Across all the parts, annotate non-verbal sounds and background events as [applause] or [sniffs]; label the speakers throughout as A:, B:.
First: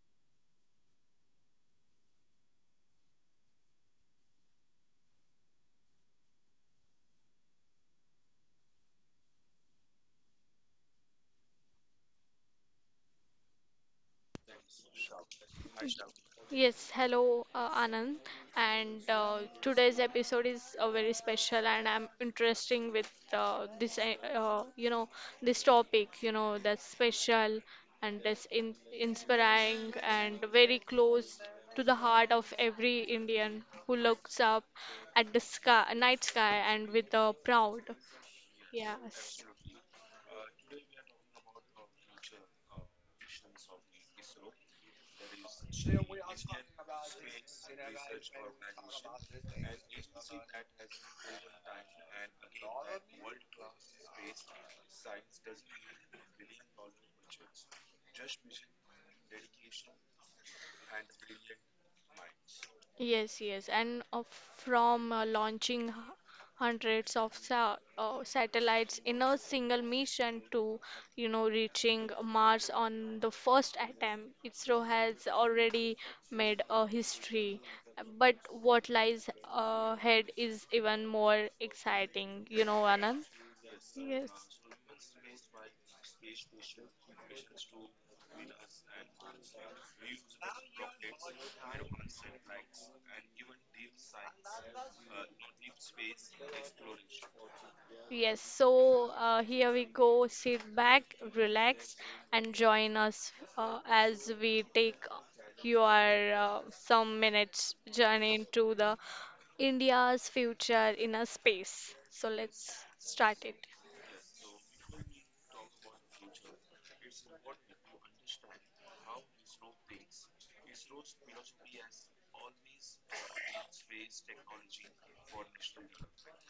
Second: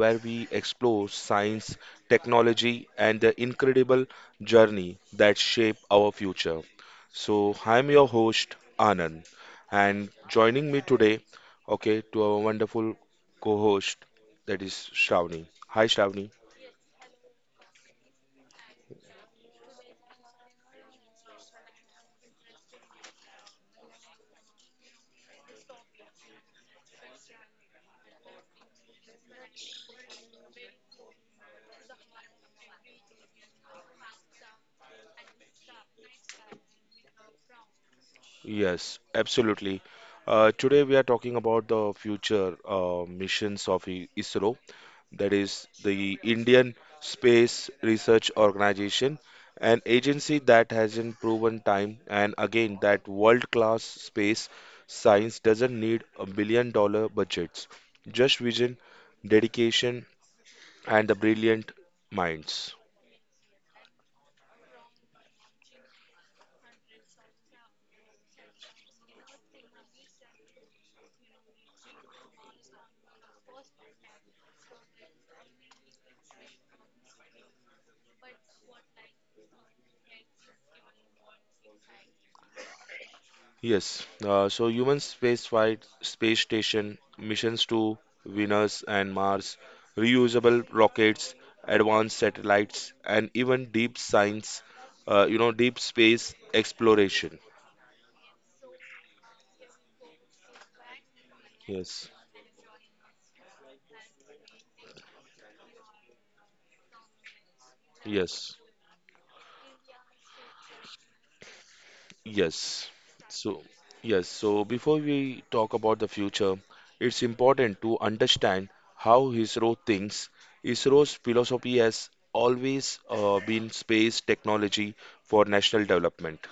A: where we explore science, technology, and the incredible journey that shape our future. So I'm your host Anand, and joining me today, okay, to our wonderful co-host that is Shravani. Hi, Shravani.
B: Yes, hello, Anand, and today's episode is very special, and I'm interesting with this topic, that's special, and that's in inspiring and very close to the heart of every Indian who looks up at the sky, night sky, and with proud.
A: Yes,
B: Yes.
A: absolutely. Today we are talking about the future missions of ISRO, that is the Indian Space Research Organization, an agency that has in proven time and again that world class space science doesn't need $1 billion budgets, just vision, dedication, and the brilliant minds.
B: Yes, yes, and from launching hundreds of sa satellites in a single mission to, reaching Mars on the first attempt, ISRO has already made a history. But what lies ahead is even more exciting, Anand?
A: Yes,
B: Yes.
A: so human space flight, space station, missions to Venus and Mars, reusable rockets, advanced satellites, and even deep science, deep space exploration.
B: Yes, so here we go. Sit back, relax,
A: Yes,
B: and join us as we take your some minutes journey
A: yes,
B: into the India's future in a space. So let's
A: yes.
B: start it.
A: So, yes, so before we talk about the future, it's important to understand how ISRO thinks. ISRO's philosophy has always been space technology for national development.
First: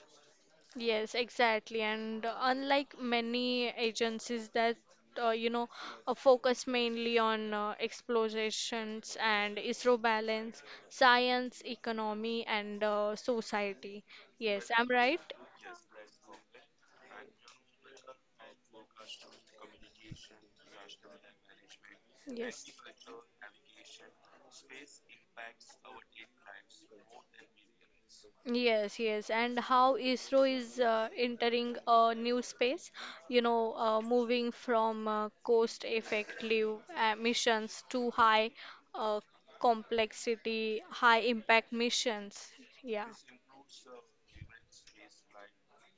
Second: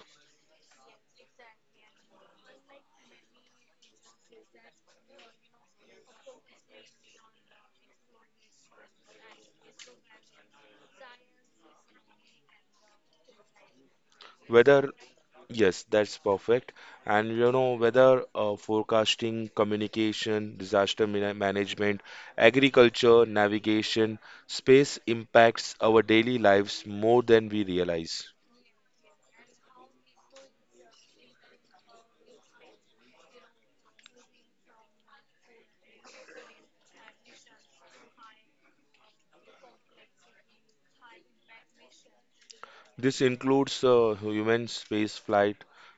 B: Yes, exactly. And unlike many agencies that uh, you know focus mainly on explorations and ISRO balance, science, economy, and society. Yes, I'm
A: Weather,
B: right.
A: yes, that's perfect. And you know, weather forecasting, communication, disaster management,
B: Yes.
A: agriculture, navigation, space impacts our daily lives more than we realize.
B: Yes, yes, and how ISRO is entering a new space, moving from cost-effective missions to high uh, complexity, high-impact missions. Yeah.
A: This includes human space flight,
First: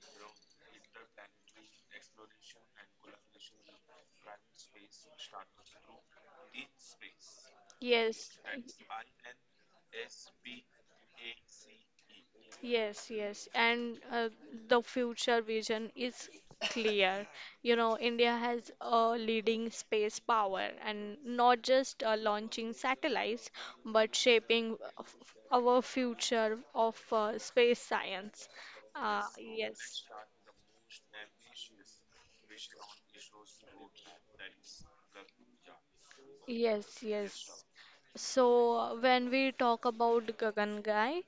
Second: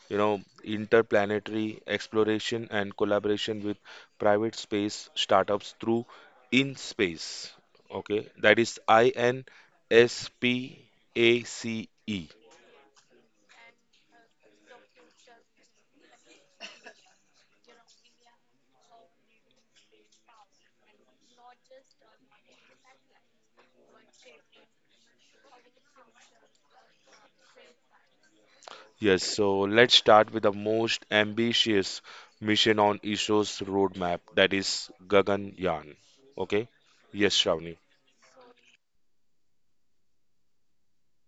A: interplanetary exploration and collaboration with private space startups through In Space. Okay,
B: Yes.
A: that is INSPACE.
B: Yes, yes, and the future vision is clear. You know, India has a leading space power and not just launching satellites, but shaping of our future of space science.
A: Yes, so let's
B: Yes,
A: start with the most ambitious mission on ISRO's roadmap, that is Gaganyaan. Okay?
B: yes,
A: Yes,
B: yes.
A: Shravani.
B: So, when we talk about Gagangai,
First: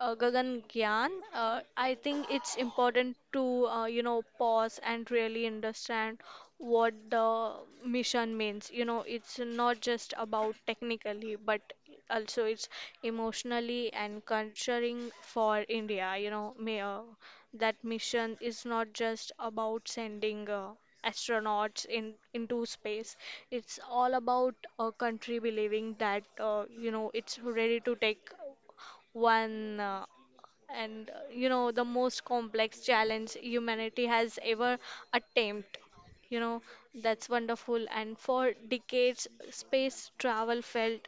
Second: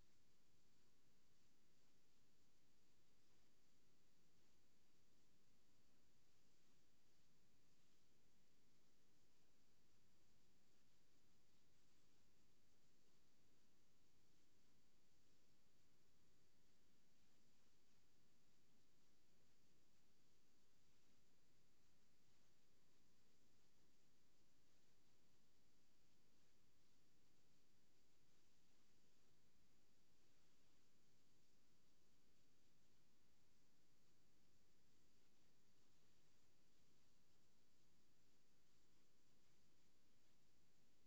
B: uh, Gagan Gyan, I think it's important to pause and really understand what the mission means. You know, it's not just about technically, but also it's emotionally and culturing for India. You know, that mission is not just about sending. Astronauts in into space. It's all about a country believing that, it's ready to take one, and the most complex challenge humanity has ever attempted you know that's wonderful, and for decades space travel felt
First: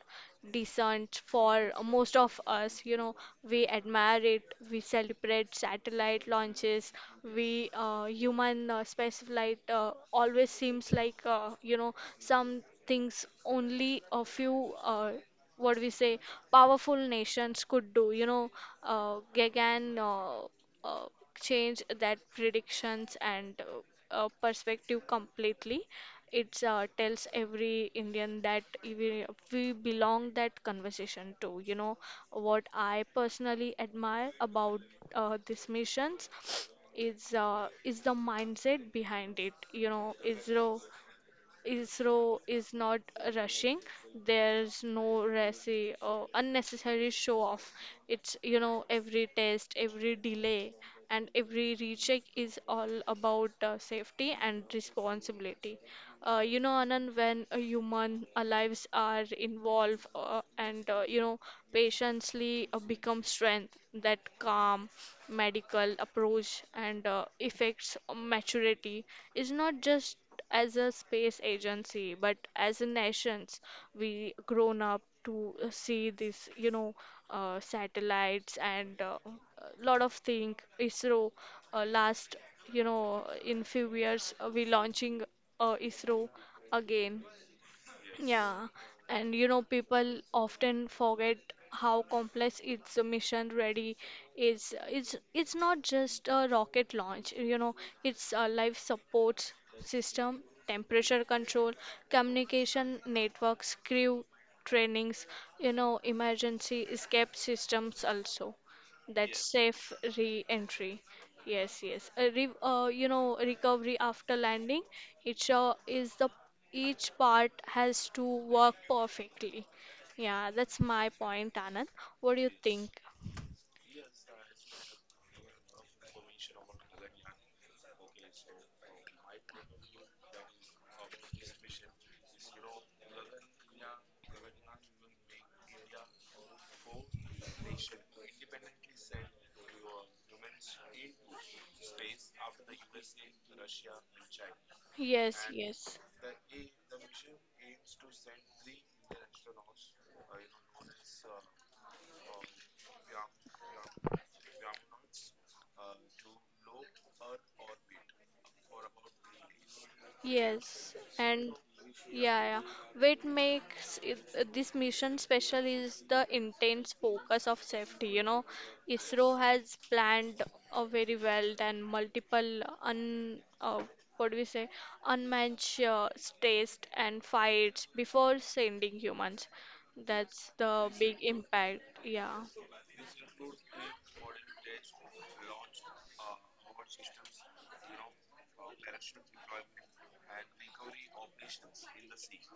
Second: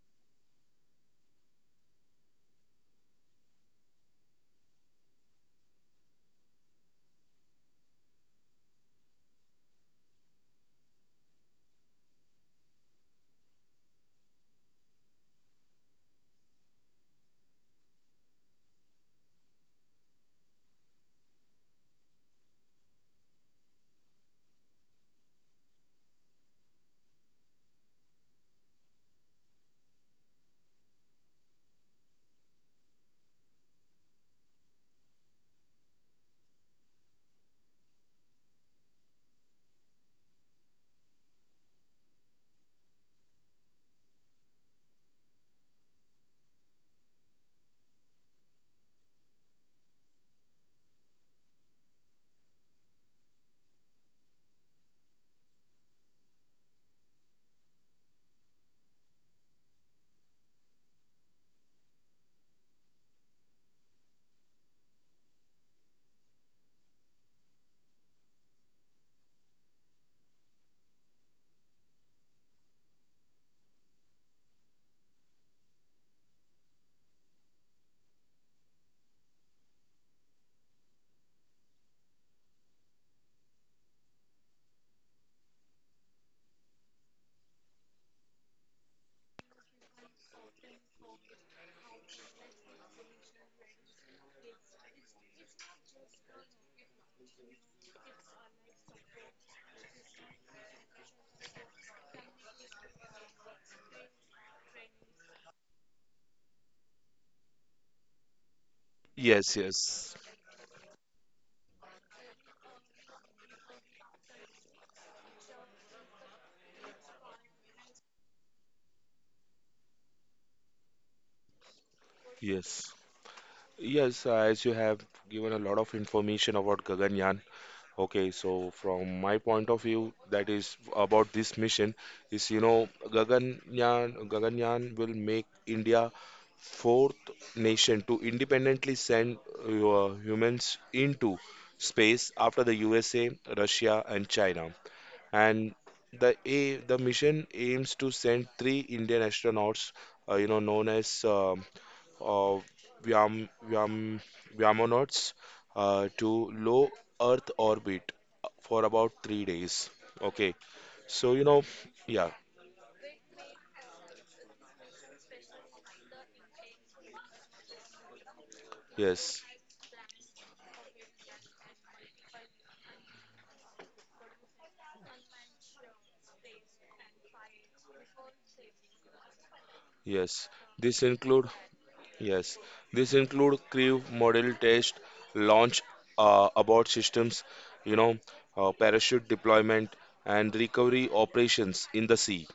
B: decent for most of us. We admire it, we celebrate satellite launches. We human space flight always seems like some things only a few uh, what we say powerful nations could do. Gaghan uh, Change that predictions and perspective completely. It tells every Indian that we belong that conversation to. You know what I personally admire about these missions is the mindset behind it. You know, is the ISRO is not rushing. There's no racy or unnecessary show off. It's, every test, every delay, and every recheck is all about safety and responsibility. Anand, when human lives are involved, and patiently become strength, that calm medical approach and effects maturity is not just as a space agency, but as a nations, we grown up to see this, satellites and a lot of thing. ISRO last, in few years we launching ISRO again. Yeah, and people often forget how complex its mission ready is. It's not just a rocket launch, it's a life support system, temperature control, communication networks, crew trainings, emergency escape systems also. That's
A: Yes,
B: safe
A: yes.
B: re-entry. Yes, yes. A recovery after landing, it show is the each part has to work perfectly. Yeah, that's my point, Anand. What do you think?
A: Yes. Yes, as you have given a lot of information about Gaganyaan, okay, so from my point of view, that is about this mission is Gaganyaan will make India fourth nation to independently send humans into space after the USA, Russia, and China.
B: Yes,
A: And
B: yes.
A: the mission aims to send three Indian astronauts, known as uh, Vyam, Vyam, Vyamonauts to low Earth orbit for about 3 days. Okay,
B: Yes,
A: so
B: and
A: yeah,
B: yeah, yeah. What makes this mission special is the intense focus of safety. You know, ISRO
A: yes,
B: has planned very well and multiple un what do we say unmatched tests and fights before sending humans.
A: yes.
B: That's the
A: This
B: big
A: include
B: impact. Yeah.
A: yes, this include crew model test, launch abort systems, you know, parachute deployment and recovery operations in the sea.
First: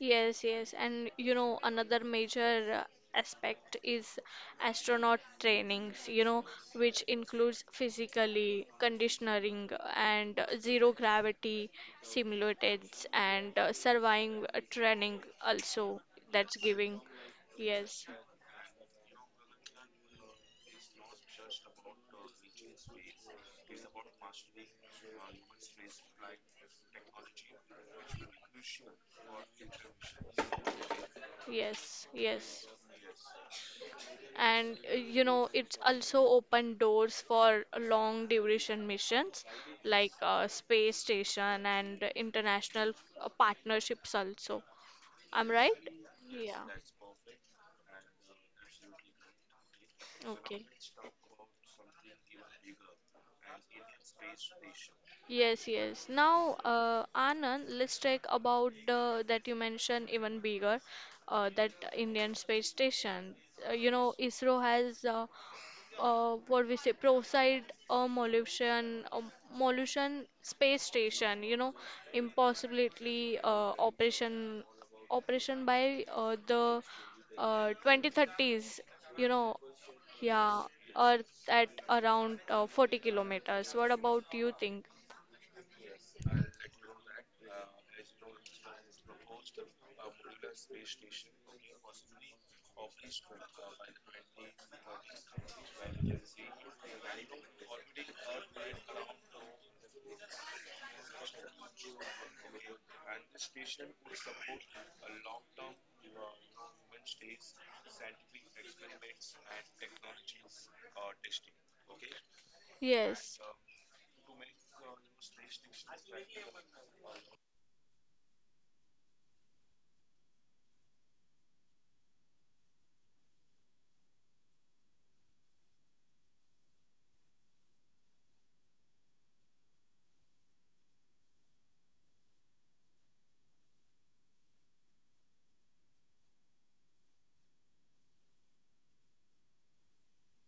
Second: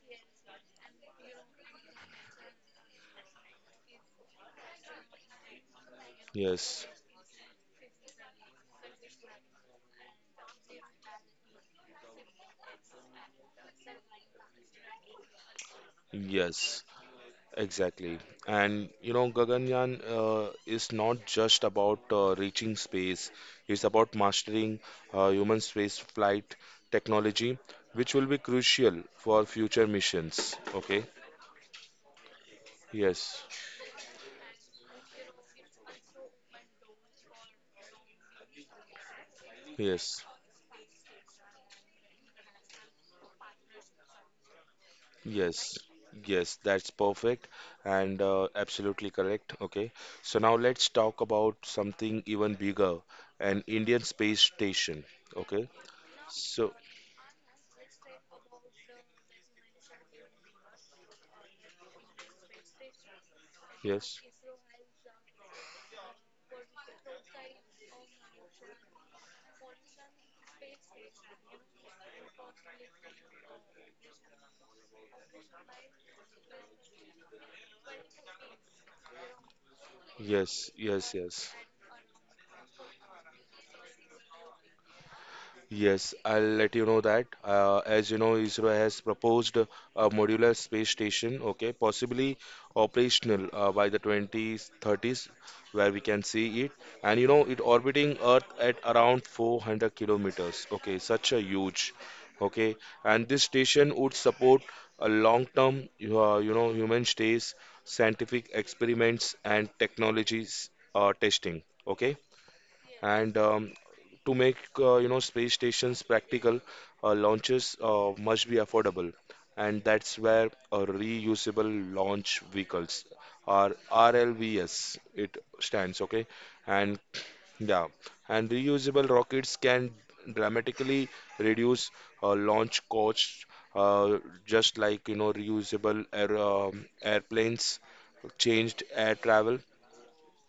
B: Yes, yes, and another major aspect is astronaut trainings,
A: Yes,
B: which includes physically conditioning and zero gravity simulators and surviving training also that's
A: yes,
B: giving. Yes,
A: exactly. And Gaganyaan is not just about reaching space, it's about mastering human space flight technology, which will be crucial for future missions. Okay?
B: yes, yes.
A: Yes,
B: And it's also open doors for long duration missions like
A: yes,
B: space station and international partnerships also. I'm right?
A: yes, yes,
B: Yeah.
A: that's perfect and absolutely correct. Okay? So now
B: Okay.
A: let's talk about something even bigger, an Indian space station.
B: Yes,
A: Okay?
B: yes. Now,
A: So,
B: Anand, let's talk about the that you mentioned even bigger, that Indian space station.
A: yes,
B: ISRO has Proside uh, Molution, uh, Molution space station. You know, impossibility operation by the 2030s. You know, yeah,
A: yes, yes,
B: Earth
A: yes.
B: at around 40 kilometers. What about you think?
A: Yes, I'll let you know that. As you know, ISRO has proposed a modular space station, okay, possibly operational by the 2030s, where we can see it. And you know, it orbiting Earth at around 400 kilometers, okay, such a huge, okay. And this station would support a long-term, human stays, scientific experiments, and technologies testing. Okay, and
B: Yes,
A: to make space stations practical, launches must be affordable, and that's where reusable launch vehicles or RLVS, it stands, okay, and yeah, and reusable rockets can dramatically reduce launch costs, uh, just like reusable air, airplanes changed air travel.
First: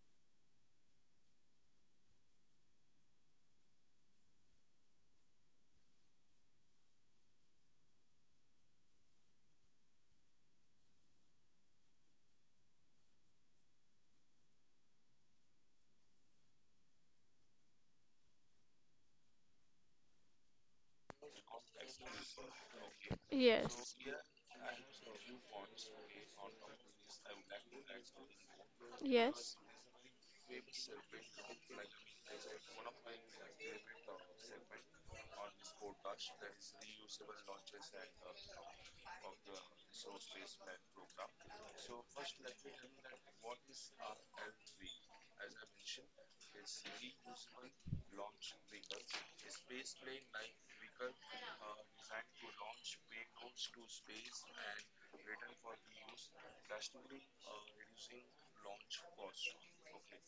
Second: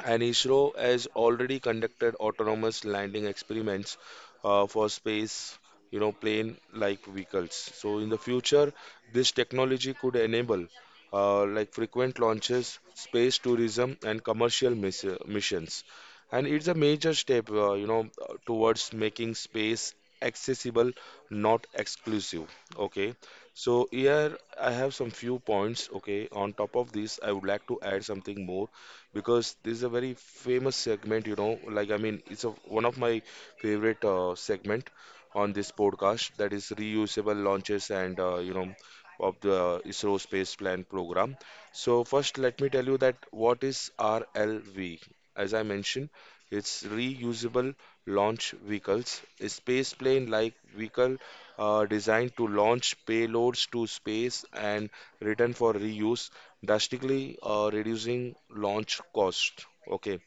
A: And ISRO has already conducted autonomous landing experiments for space, plane like vehicles. So in the future, this technology could enable, like, frequent launches, space tourism, and commercial missions. And it's a major step, towards making space accessible, not exclusive. Okay. So
B: yes,
A: here I have some few points. Okay. On top of this, I would like to add something more
B: yes.
A: because this is a very famous segment. Like, I mean, one of my favorite segment on this podcast, that is reusable launches, and of the ISRO space plan program. So first, let me tell you that what is RLV. As I mentioned, it's reusable launch vehicles, a space plane-like vehicle designed to launch payloads to space and return for reuse, drastically reducing launch cost. Okay,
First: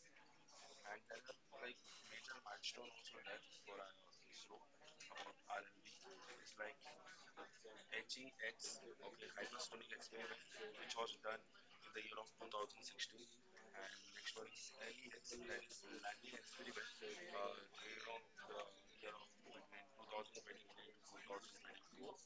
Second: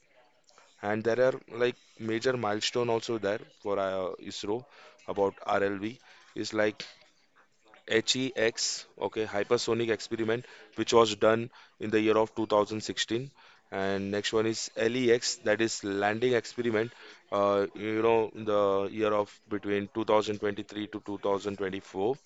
A: and there are like major milestone also there for ISRO about RLV is like HEX, okay, hypersonic experiment, which was done in the year of 2016. And next one is LEX, that is landing experiment, in the year of between 2023 to 2024,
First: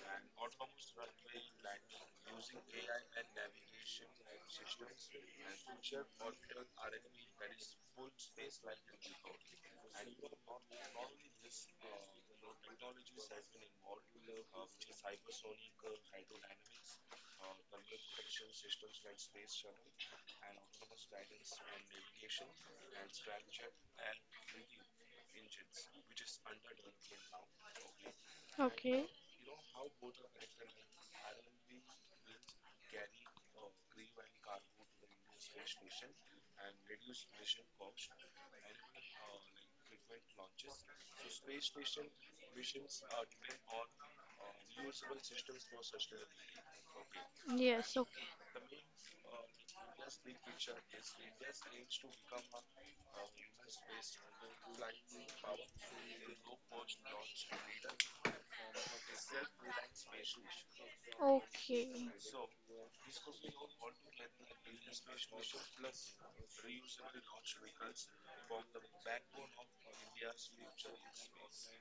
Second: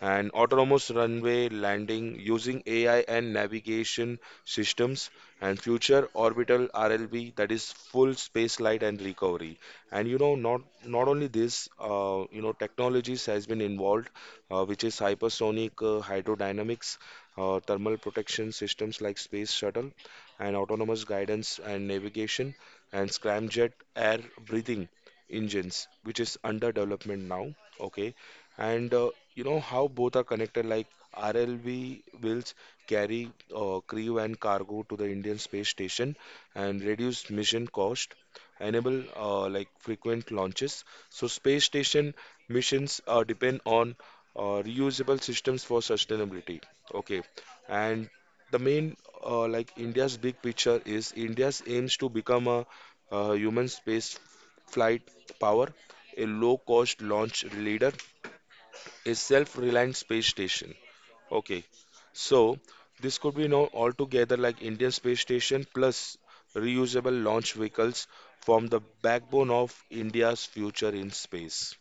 A: and autonomous runway landing using AI and navigation systems, and future orbital RLB, that is full space flight and recovery. And not only this, technologies has been involved, which is hypersonic hydrodynamics, thermal protection systems like space shuttle, and autonomous guidance and navigation, and scramjet air breathing engines, which is under development now. Okay, and
B: Okay.
A: you know how both are connected. Like, RLV will carry crew and cargo to the Indian space station and reduce mission cost, enable, like, frequent launches, so space station missions depend on reusable systems for sustainability. Okay,
B: Yes,
A: and
B: okay.
A: the main like India's big picture is India's aims to become a human space flight power, a low cost launch leader, a self-reliant space station. Okay,
B: Okay.
A: so this could be known altogether, like Indian Space Station plus reusable launch vehicles form the backbone of India's future in space.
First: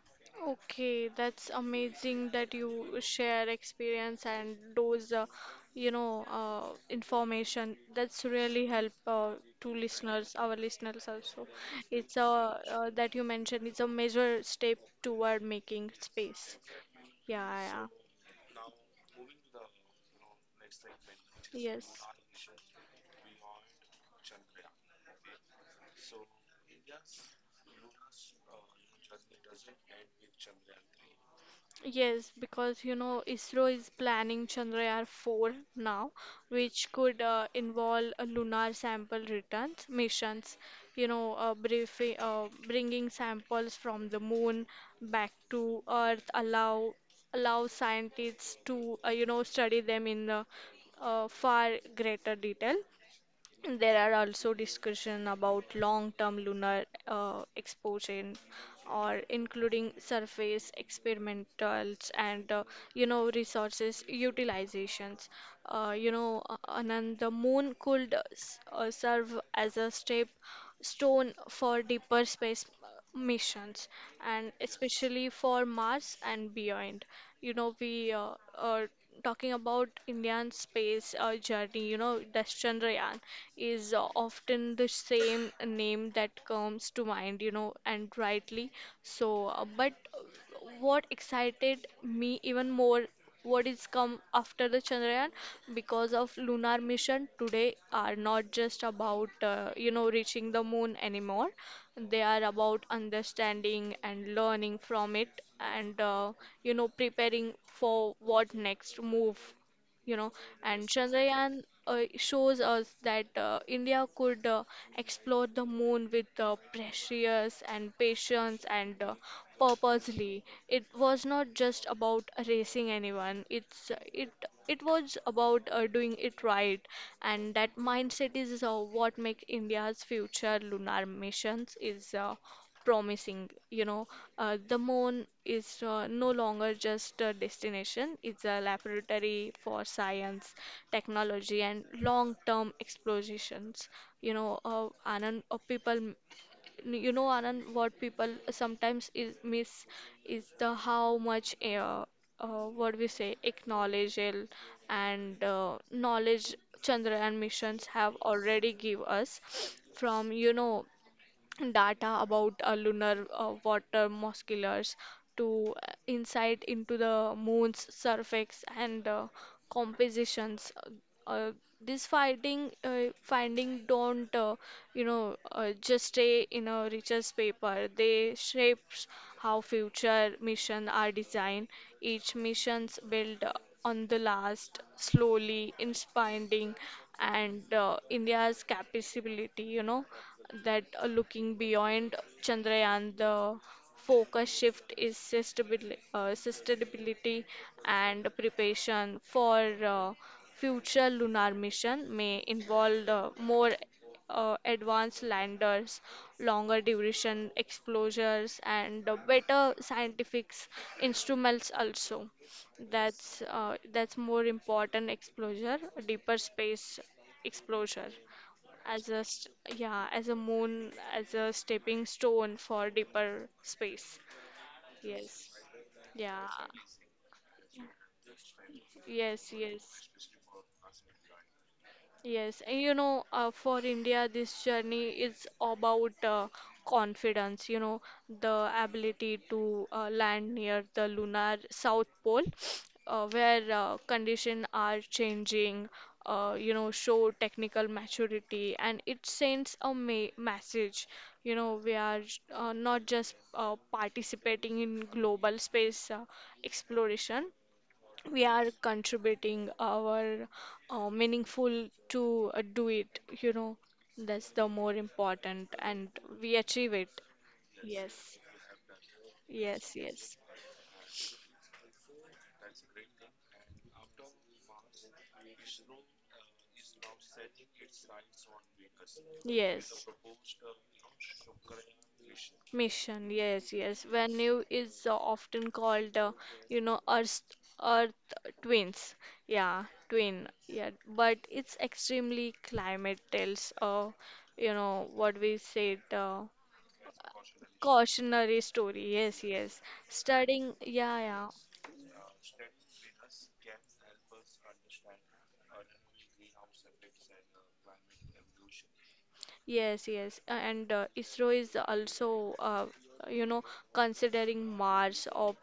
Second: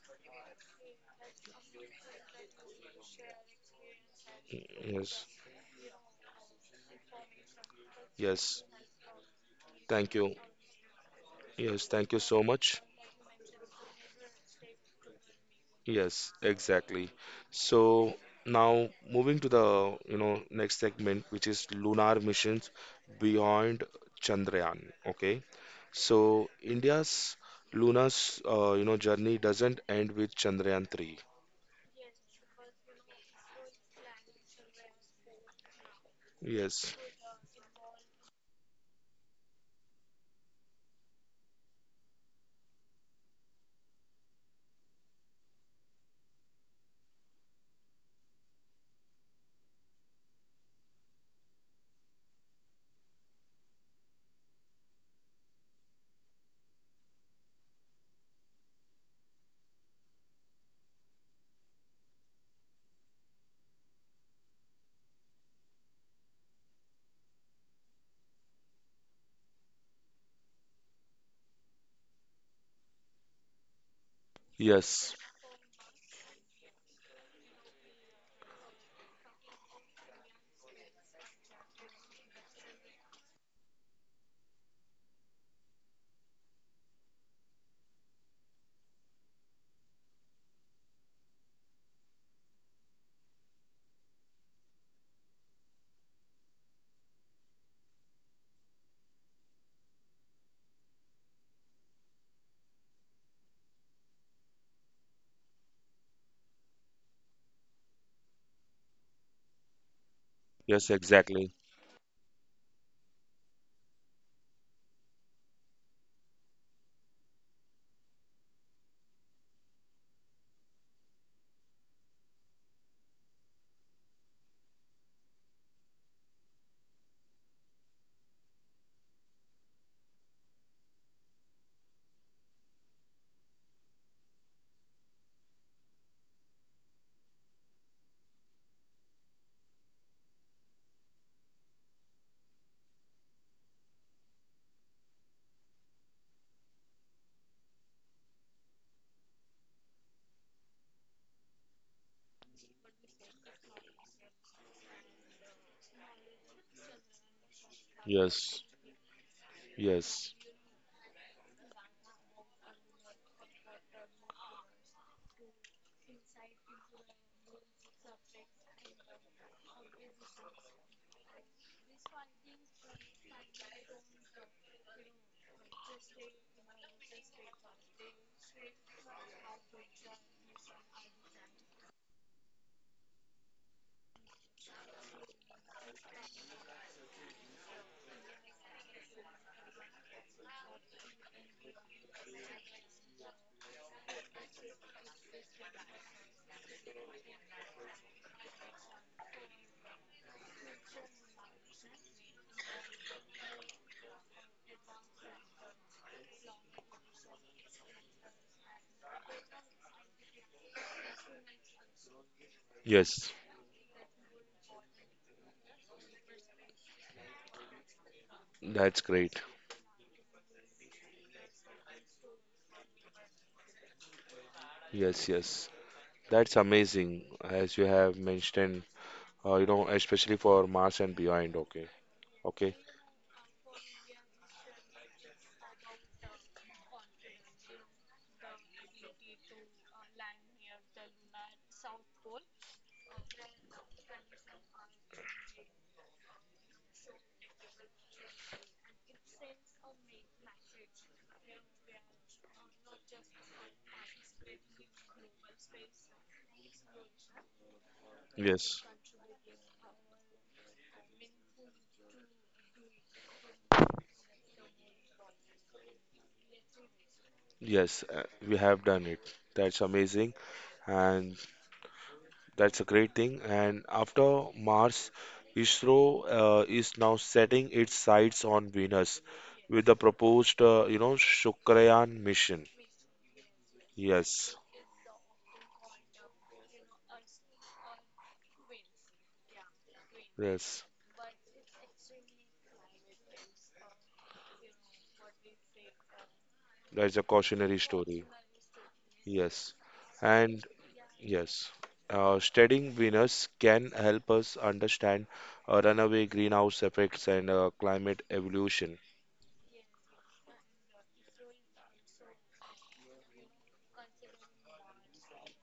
B: Okay, that's amazing that you share experience and those
A: Yes,
B: information. That's
A: yes,
B: really help to
A: thank you.
B: our listeners also.
A: Yes, thank
B: It's
A: you
B: a
A: so much.
B: That you mentioned it's a major step toward making
A: Yes,
B: space.
A: exactly.
B: Yeah, yeah.
A: So now moving to the, next segment, which is
B: Yes.
A: lunar missions beyond Chandrayaan. Okay. So India's lunar, journey doesn't end with Chandrayaan 3.
B: Yes, because ISRO is planning Chandrayaan 4 now, which
A: Yes.
B: could involve a lunar sample returns missions, bringing samples from the moon back to Earth, allow scientists to study them in far greater detail. There are also discussion about long-term lunar exposure or including surface experimentals and resources utilizations. Anand, the moon could serve as a step stone for deeper space missions and
A: Yes.
B: especially for Mars and beyond. You know, we are talking about Indian space journey, the Chandrayaan is often the same name that comes to mind, and rightly so. But what excited me even more what is come after the Chandrayaan because of lunar mission today are not just about reaching the moon anymore. They are about understanding and learning from it and preparing for what next move you know and
A: Yes,
B: chandrayaan
A: exactly.
B: uh, shows us that india could explore the moon with precious and patience and purposely. It was not just about racing anyone, it was about doing it right, and that mindset is what makes india's future lunar missions is promising. The moon is no longer just a destination, it's a laboratory for science, technology, and long term explorations. Anand, people, m- you know, Anand, what people sometimes is miss is the how much. What we say Acknowledgement and knowledge chandrayaan missions have
A: Yes.
B: already give us from
A: Yes.
B: data about lunar water molecules to insight into the moon's surface and compositions. Uh, uh, this finding don't just stay in a research paper. They shapes how future missions are designed. Each missions build on the last, slowly inspiring and India's capability. You know that looking beyond Chandrayaan, the focus shift is sustainability and preparation for uh, future lunar mission may involve more advanced landers, longer duration exposures, and better scientific instruments also.
A: Yes.
B: That's more important exposure, deeper space exposure
A: That's
B: as
A: great.
B: yeah, as a moon, as a stepping stone for deeper space.
A: Yes,
B: Yes,
A: yes.
B: yeah,
A: That's amazing, as you have mentioned,
B: yes, yes.
A: especially for Mars and beyond. Okay.
B: Yes,
A: Okay.
B: and for India, this journey is about confidence, the ability to land near the lunar south pole, [sniffs] where conditions are changing, show technical maturity, and it sends a ma message, we are not just participating in global space exploration, we are
A: Yes.
B: contributing our meaningful to do it. That's the more important, and we achieve it.
A: Yes,
B: Yes,
A: we have done it. That's
B: yes,
A: amazing,
B: yes,
A: and that's a great thing. And after Mars, ISRO is now setting its sights on Venus with the
B: yes.
A: proposed, Chandrayaan mission.
B: Mission, yes, yes.
A: Yes,
B: Venue is often called, you know, Earth, Earth twins. Yeah, twin.
A: yes,
B: Yeah, but it's extremely climate tells, what we said.
A: that's a cautionary story.
B: Cautionary story, yes,
A: Yes,
B: yes.
A: and
B: Studying, yeah, yeah,
A: yes, studying Venus can help us understand runaway greenhouse effects and climate evolution.
B: yes, yes. And ISRO is also, uh, you know, considering Mars or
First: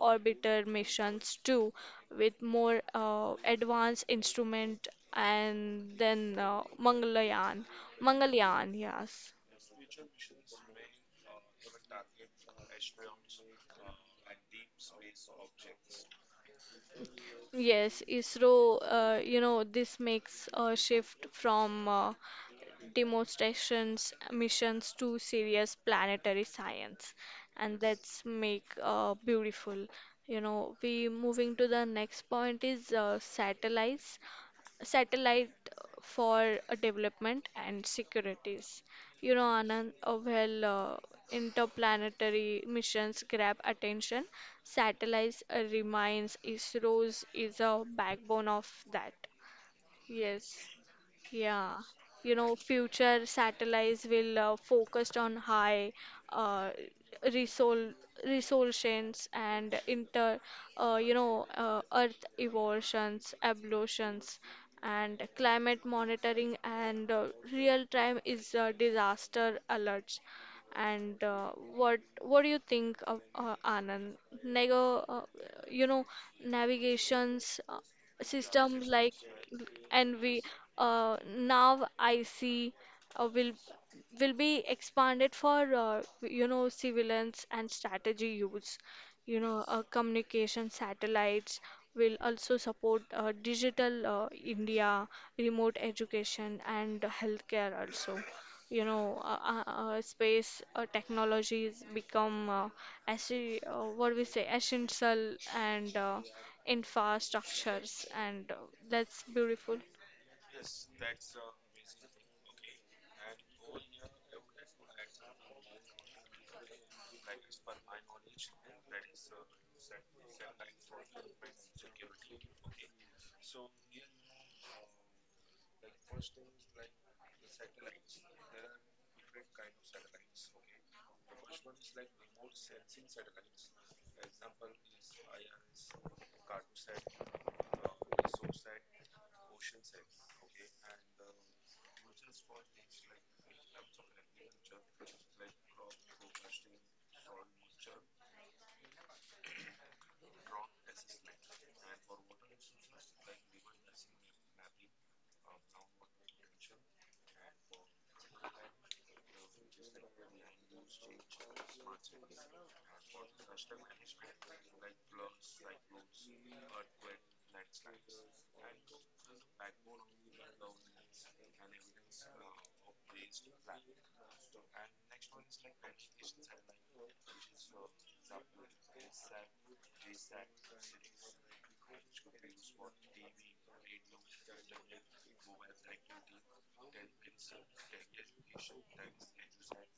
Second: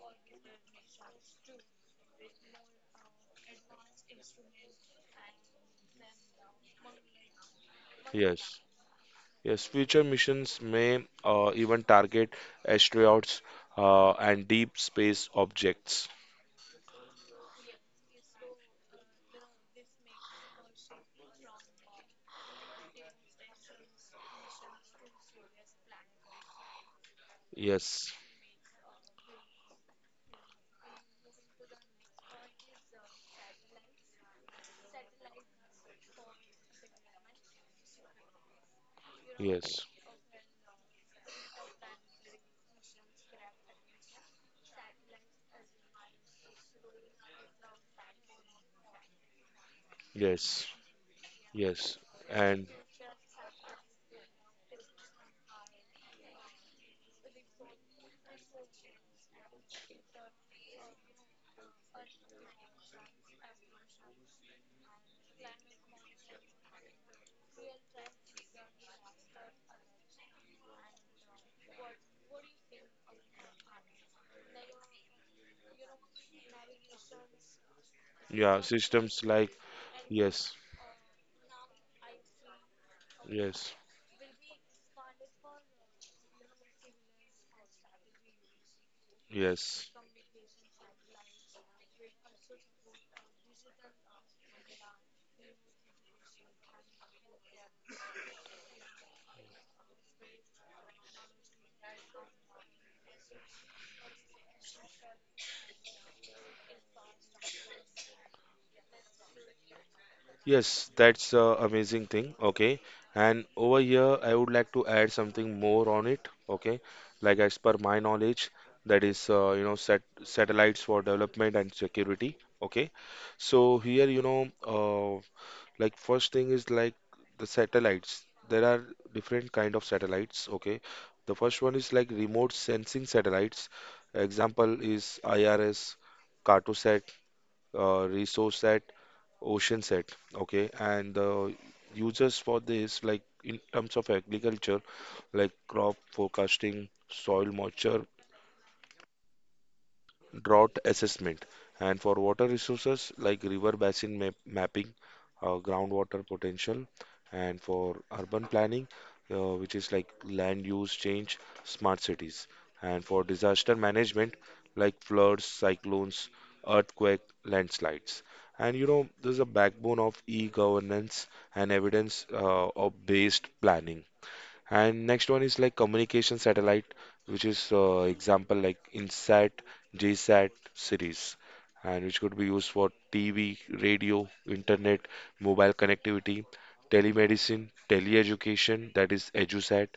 B: orbiter missions too, with more advanced instrument, and then
A: Yes,
B: Mangalyaan, yes.
A: yes, future missions may even target asteroids and deep space objects.
B: Yes, ISRO, this makes a shift from demonstrations, missions to serious planetary science, and
A: Yes,
B: that's make beautiful. You know, we moving to the next point is satellite for development and securities. You know,
A: yes,
B: Anand, well, interplanetary missions grab attention. Satellites remains ISRO's is a backbone of that. Yes.
A: yes,
B: Yeah,
A: yes.
B: you know,
A: And
B: future satellites will focused on high uh, resol resolutions and Earth evolutions, ablutions, and climate monitoring and real-time is disaster alerts. And what do you think of Anand? Nego, you know, navigations
A: yeah,
B: systems like
A: systems like,
B: and we
A: yes,
B: now I see uh, will
A: yes,
B: will be expanded for surveillance and strategy use.
A: yes.
B: Communication satellites will also support digital India, remote education, and healthcare also. You know, uh, Space technologies become as what we say essential and infrastructures, and that's beautiful.
A: Yes, that's a amazing thing. Okay. And over here, I would like to add something more on it. Okay. Like, as per my knowledge, that is, satellites for development and security. Okay. So here, uh, like first thing is like the satellites, there are different kind of satellites. Okay, the first one is like remote sensing satellites. Example is IRS, Cartosat, Resourcesat, Oceansat. Okay, and the uses for this, like in terms of agriculture, like crop forecasting, soil moisture, drought assessment, and for water resources like river basin mapping, groundwater potential, and for urban planning, which is like land use change, smart cities, and for disaster management like floods, cyclones, earthquake, landslides. And you know, this is a backbone of e-governance and evidence of based planning. And next one is like communication satellite, which is example like InSat, JSat series, and which could be used for TV, radio, internet, mobile connectivity, telemedicine, teleeducation, that is EduSat,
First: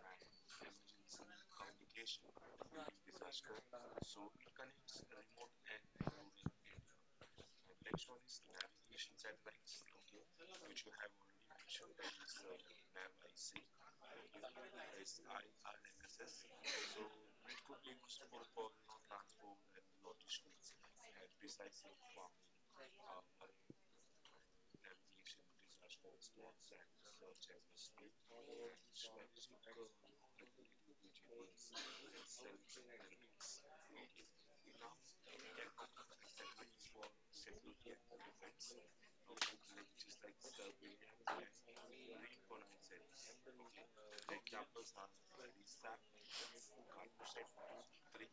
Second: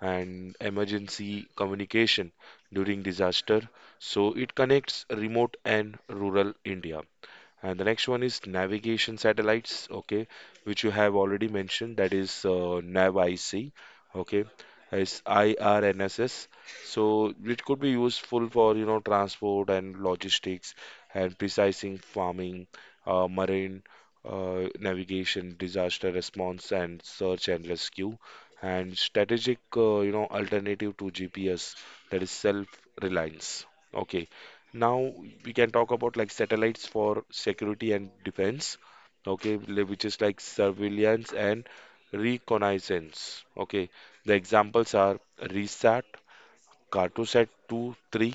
A: and emergency communication during disaster. So it connects remote and rural India. And the next one is navigation satellites, okay, which you have already mentioned, that is NavIC, okay, it's IRNSS. So it could be useful for, transport and logistics and precising farming, marine navigation, disaster response and search and rescue, and strategic, alternative to GPS, that is self-reliance. Okay, now we can talk about like satellites for security and defense, okay, which is like surveillance and reconnaissance. Okay, the examples are RESAT, Cartosat two, 3,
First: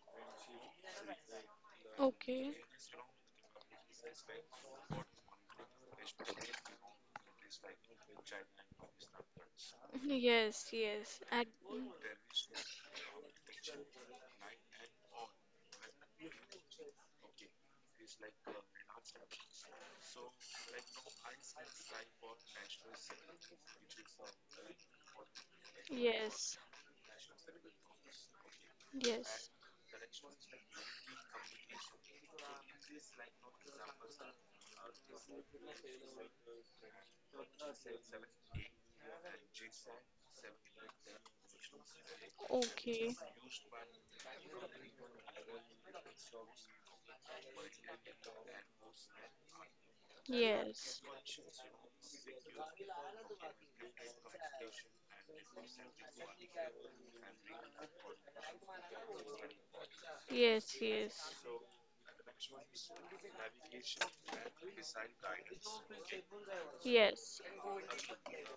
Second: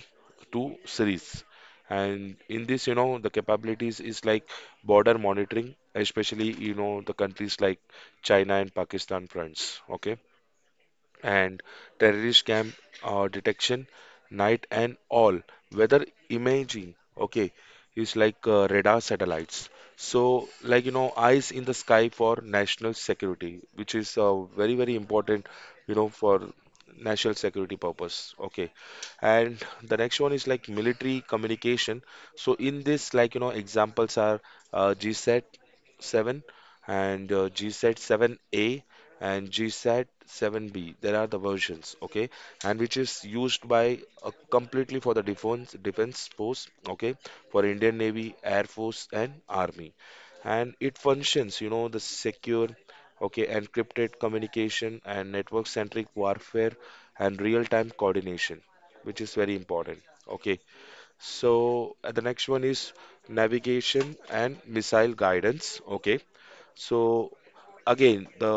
A: 2 series. And
B: Okay.
A: in this, the capabilities is like border monitoring, especially, the countries like China and Pakistan fronts. Okay,
B: Yes, yes.
A: and terrorist camp detection, night and all weather imaging. Okay, is like radar satellites, so like eyes in the sky for national security, which is very very important for
B: Yes,
A: national security purpose. Okay,
B: yes.
A: and the next one is like military communication, so in this like examples are GSAT 7 and GSAT 7A and GSAT 7B. There are the versions, okay, and which
B: Okay.
A: is used by completely for the defense force, okay, for Indian Navy, Air Force, and Army, and it
B: Yes,
A: functions, the secure, okay, encrypted communication and network-centric warfare and real-time coordination, which is very important. Okay,
B: yes, yes,
A: so the next one is navigation and missile guidance. Okay, so
B: yes,
A: again the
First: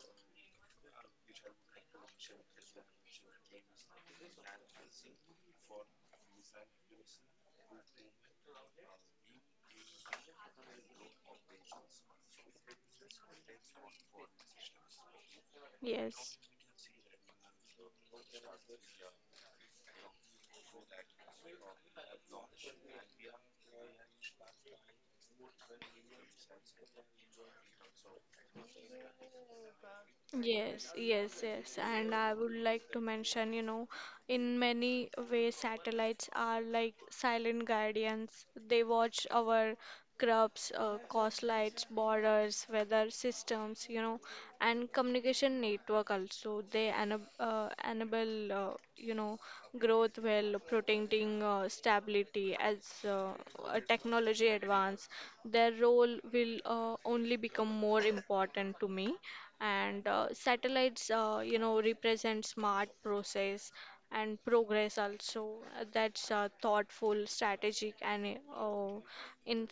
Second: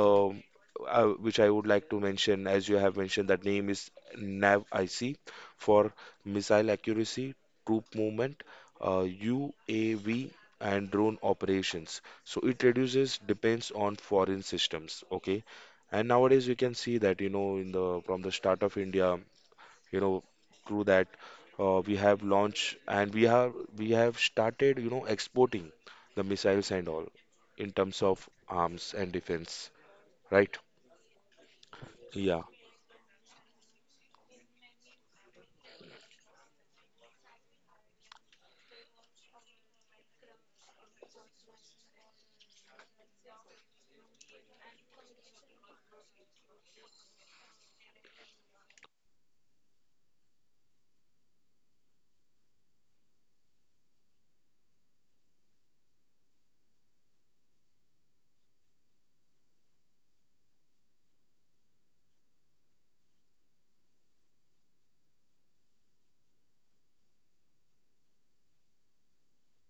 A: which I would like to mention, as you have mentioned, that name is NavIC for missile accuracy, troop movement, UAV and drone operations, so it reduces depends on foreign systems. Okay, and
B: yes.
A: nowadays we can see that in the from the start of India, you know through that, we have launched and we have started exporting the missiles and all in terms of arms and defense, right.
B: Yes, yes, yes. And I would like to mention, in many ways, satellites are like silent guardians. They watch our crops, coastlines, borders, weather systems, and communication network also. They enable, growth while protecting stability as uh, technology advance. Their role will only become more important to me, and satellites represent smart process and progress also. That's Thoughtful strategic and uh, in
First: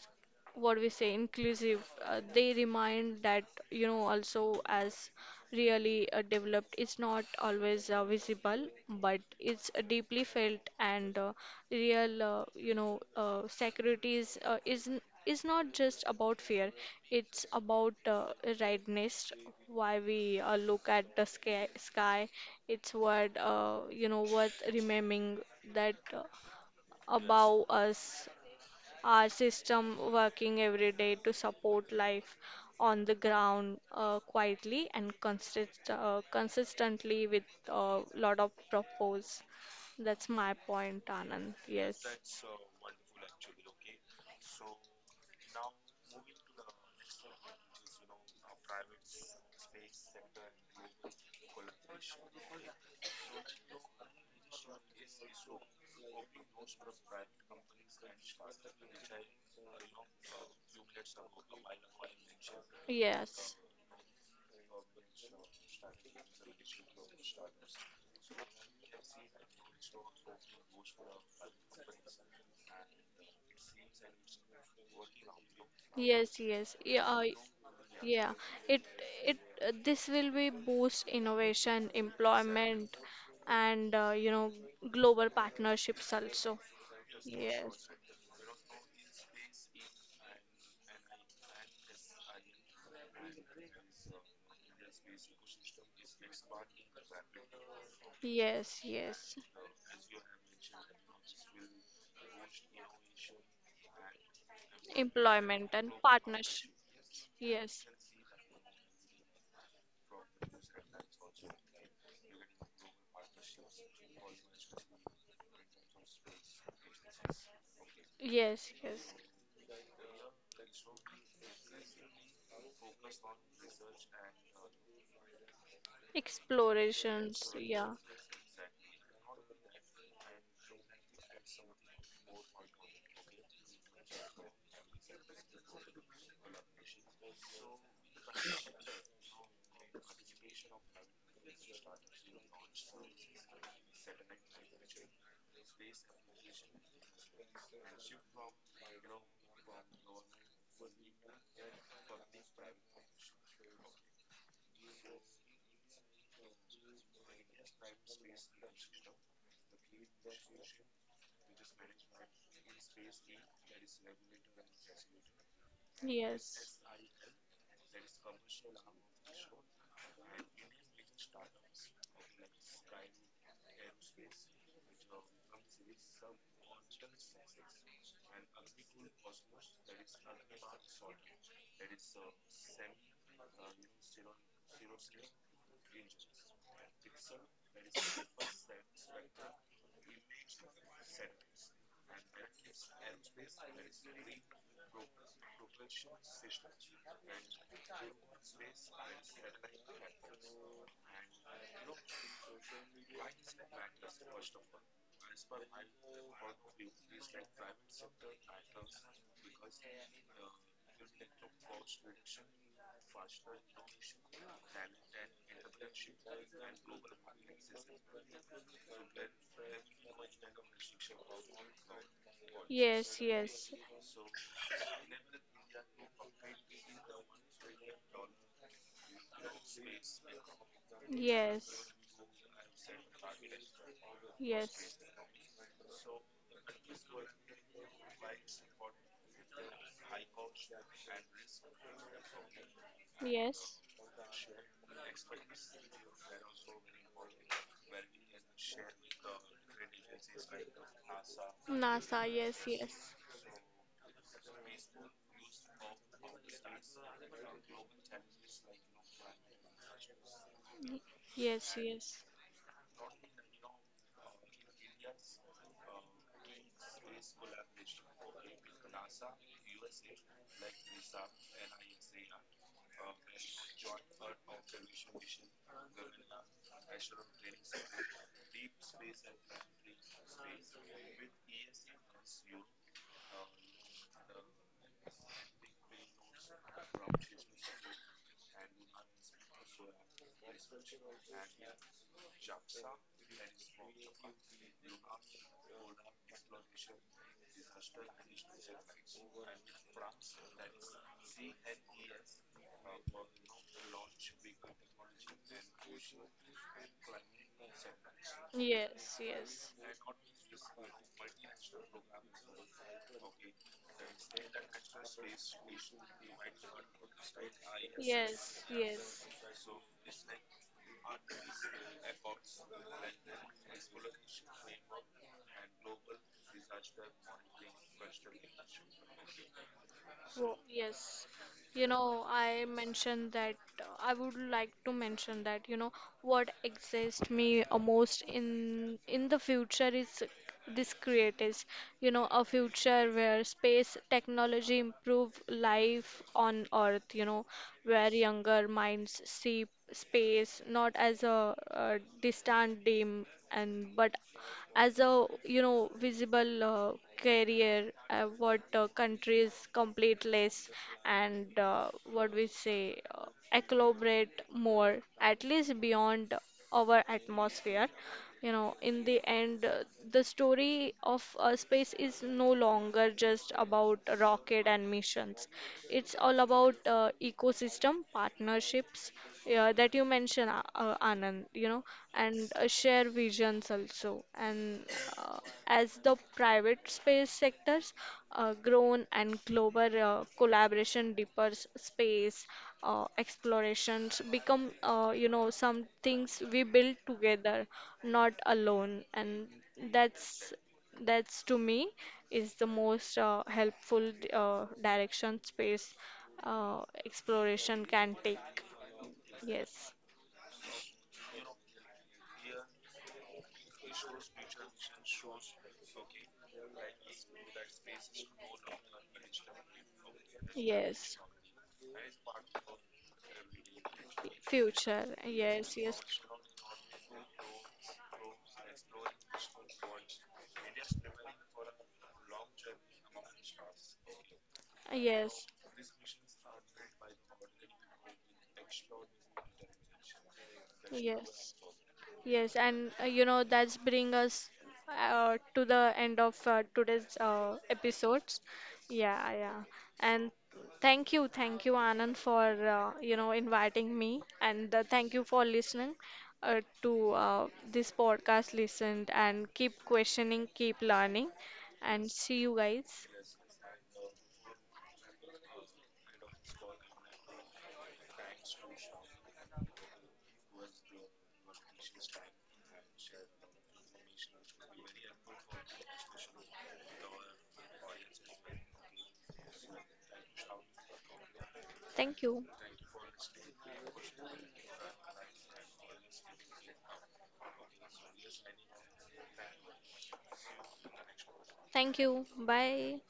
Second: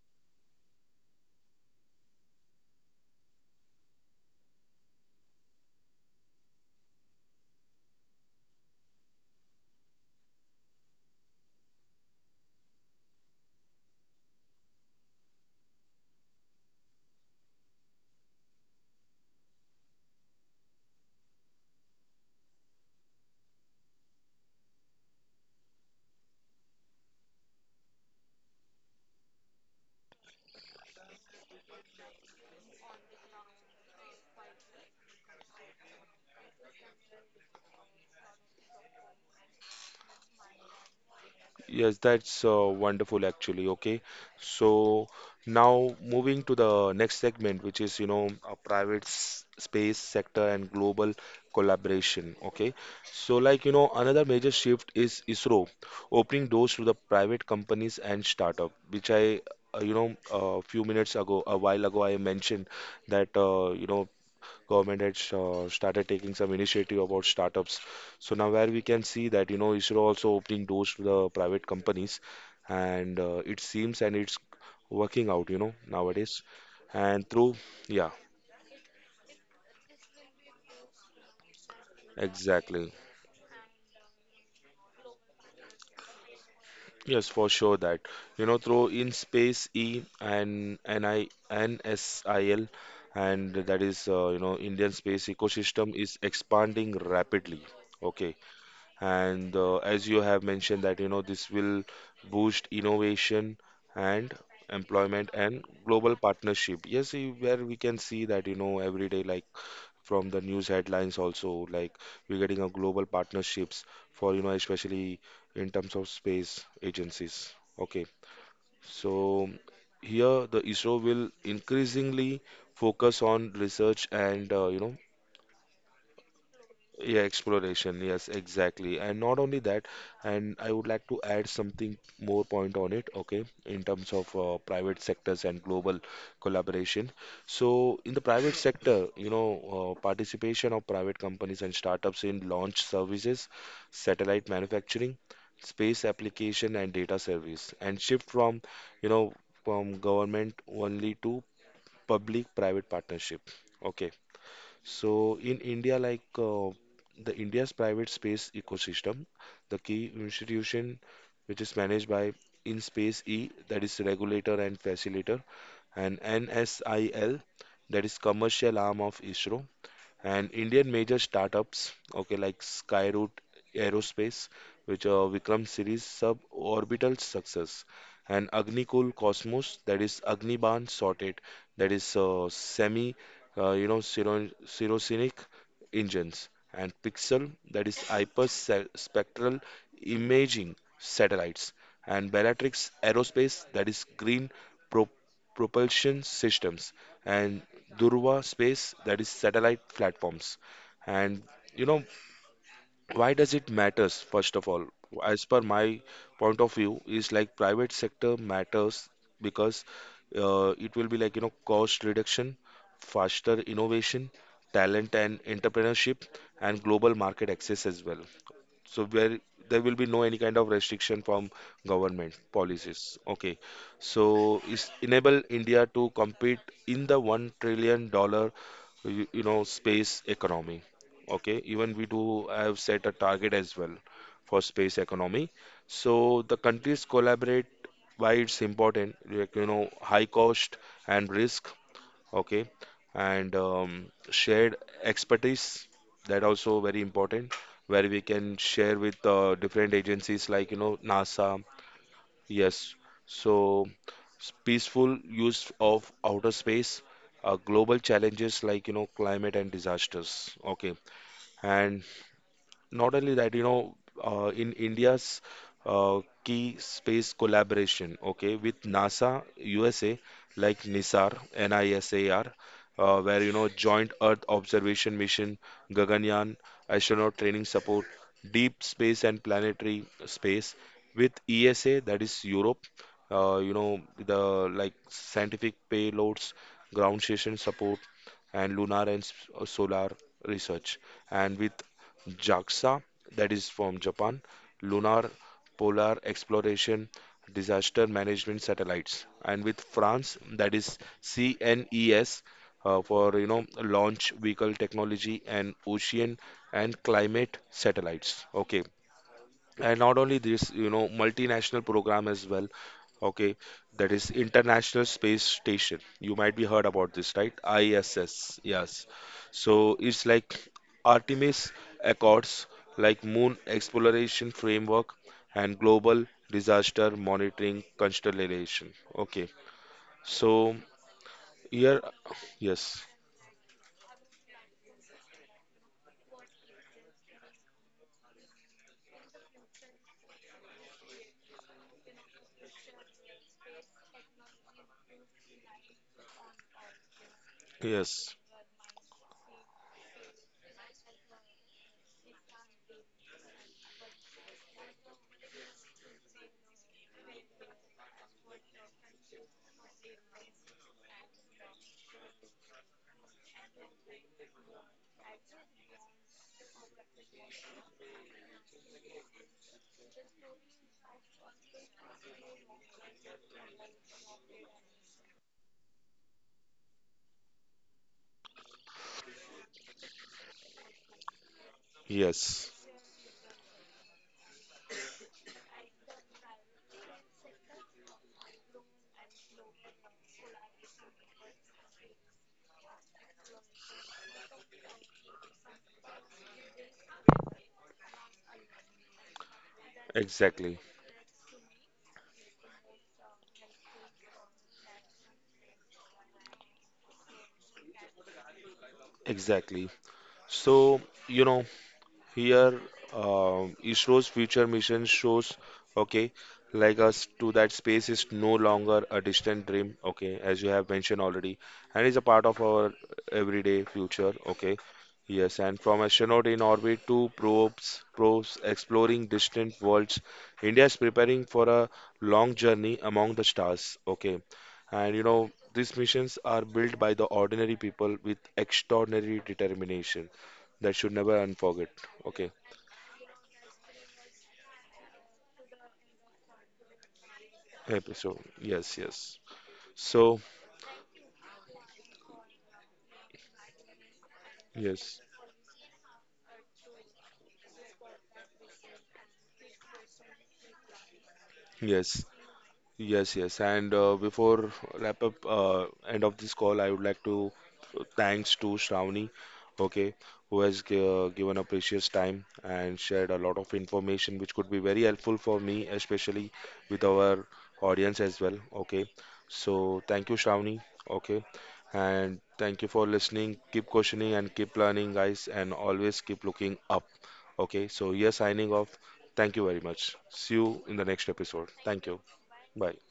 B: what we say inclusive, they remind that also, as really developed is not always visible, but it's deeply felt and real, security is not just about fear, it's about rightness, why we look at the sky. It's what, worth remembering that above us our system working every day to support life on the ground quietly and consistently with a lot of purpose. That's my point, Anand.
A: Yes,
B: Yes.
A: that's wonderful actually. Okay. So now moving to the next segment, which is, a space sector and global collaboration. Okay. Another major shift is ISRO opening doors to the private companies and startup, which a few minutes ago, a while ago, I mentioned that,
B: Yes.
A: government had started taking some initiative about startups. So now where we can see that, ISRO also opening doors to the private companies and it seems and it's working out, you know,
B: Yes.
A: nowadays.
B: Yes. Yeah.
A: And through, yeah,
B: Yeah. It. It. This will be boost innovation,
A: exactly.
B: employment, and global partnerships also.
A: Yes, for sure
B: Yes.
A: that, through in space E and NI, NSIL, and that is, Indian space ecosystem is expanding rapidly. Okay.
B: Yes. Yes.
A: And as you have mentioned that this will boost innovation and employment and
B: Employment and
A: global
B: partnership.
A: partnership. Yes, we- where we
B: Yes,
A: can see that every day, like from the news headlines also, like we're getting a global partnerships for, especially in terms of space agencies. Okay.
B: yes,
A: So
B: yes.
A: here the ISRO will increasingly focus on research and, yeah,
B: Explorations. Yeah,
A: exploration. Yes, exactly. And not only that, and I would like to add something more point on it. Okay, in terms of private sectors and global collaboration. So in the private sector, participation of private companies and startups in launch services, satellite manufacturing, space application, and data service, and shift from, you know, from government only to public-private partnership. Okay. So in India, the India's private space ecosystem, the key institution which is managed by InSpace E, that is regulator and facilitator, and
B: yes,
A: NSIL, that is commercial arm of ISRO, and Indian major startups, okay, like Skyroot Aerospace, which Vikram series suborbital success, and Agnikul Cosmos, that is Agniban Sorted, that is semi, you know, syro- serosonic engines, and Pixel, that is spectral imaging satellites, and Bellatrix Aerospace, that is green pro- propulsion systems, and Durva space, that is satellite platforms. And you know, why does it matters? First of all, as per my point of view, is like private sector matters because it will be like, cost reduction, faster innovation, talent and entrepreneurship, and global market access as well. So where there will be no any kind of restriction from government policies.
B: yes,
A: Okay.
B: yes,
A: So is enable India to compete in the $1 trillion, space economy. Okay.
B: yes,
A: Even we do have set a target as well for
B: yes,
A: space economy. So the countries collaborate, why it's important, like, high cost and risk. Okay. And
B: yes.
A: shared expertise, that also very important, where we can share with different agencies like, NASA.
B: NASA. Yes,
A: Yes.
B: yes,
A: So s- peaceful use of outer space, global challenges like, climate and disasters. Okay.
B: yes,
A: And
B: yes,
A: not only that, in India's key space collaboration, okay, with NASA USA, like NISAR, NISAR, where, Joint Earth Observation Mission, Gaganyaan, astronaut training support, deep space and planetary space, with ESA, that is Europe, you know, the like scientific payloads, ground station support, and lunar and solar research, and with JAXA, that is from Japan, Lunar Polar Exploration, Disaster Management Satellites, and with France, that is CNES, for launch vehicle technology and ocean and climate satellites. Okay.
B: yes, yes,
A: And not only this, multinational program as well. Okay, that is international space station, you might be heard about this, right? ISS,
B: yes, yes,
A: yes.
B: yes.
A: So it's like Artemis Accords, like moon exploration framework, and global disaster monitoring constellation. Okay. So
B: Yes, you
A: here,
B: know,
A: yes,
B: I would like to mention that, you know, what exists me most in the future is this creatist, you know, a future where space technology improve life on Earth, you know, where
A: yes,
B: younger minds see space not as a, distant dim and but as a visible career what countries complete less and what we say collaborate more at least beyond our atmosphere. You know, in the end, the story of space is no longer just about rocket and missions. It's all about ecosystem partnerships that you mentioned, Anand, and
A: yes,
B: share visions also. And uh, as the private space sectors grown and global collaboration deepers space explorations become some things we build together, not alone, and that's
A: exactly,
B: that's to me is the most helpful direction space exploration can take.
A: exactly.
B: Yes,
A: So you know Here, ISRO's future mission shows, okay, like us to that space is no longer a distant dream, okay, as you have
B: yes,
A: mentioned already, and is a part of our everyday future. Okay.
B: future,
A: Yes,
B: yes,
A: and
B: yes.
A: from astronaut in orbit to probes exploring distant worlds, India is preparing for a long journey among the stars. Okay. And
B: Yes,
A: these missions are built by the ordinary people with extraordinary determination that should never
B: yes,
A: unforget. Okay,
B: yes, and that's bring us to the end of today's
A: episode.
B: episodes.
A: Yes,
B: Yeah,
A: yes.
B: yeah, and
A: So,
B: thank you, Anand, for inviting me, and thank
A: yes,
B: you for listening to this podcast. Listened and keep questioning, keep learning, and
A: yes.
B: see you guys.
A: Yes, yes. And before wrap up end of this call, I would like to thanks to Shravani, okay, who has g given a precious time and shared a lot of information which could be very helpful for me, especially with our audience as well. Okay, so thank you, Shravani. Okay,
B: Thank
A: and
B: you.
A: thank you for listening. Keep questioning and keep learning, guys, and always keep looking up. Okay, so here signing off. Thank you very much. See you in the next episode.
B: Thank
A: Thank you.
B: you.
A: Bye.
B: Bye.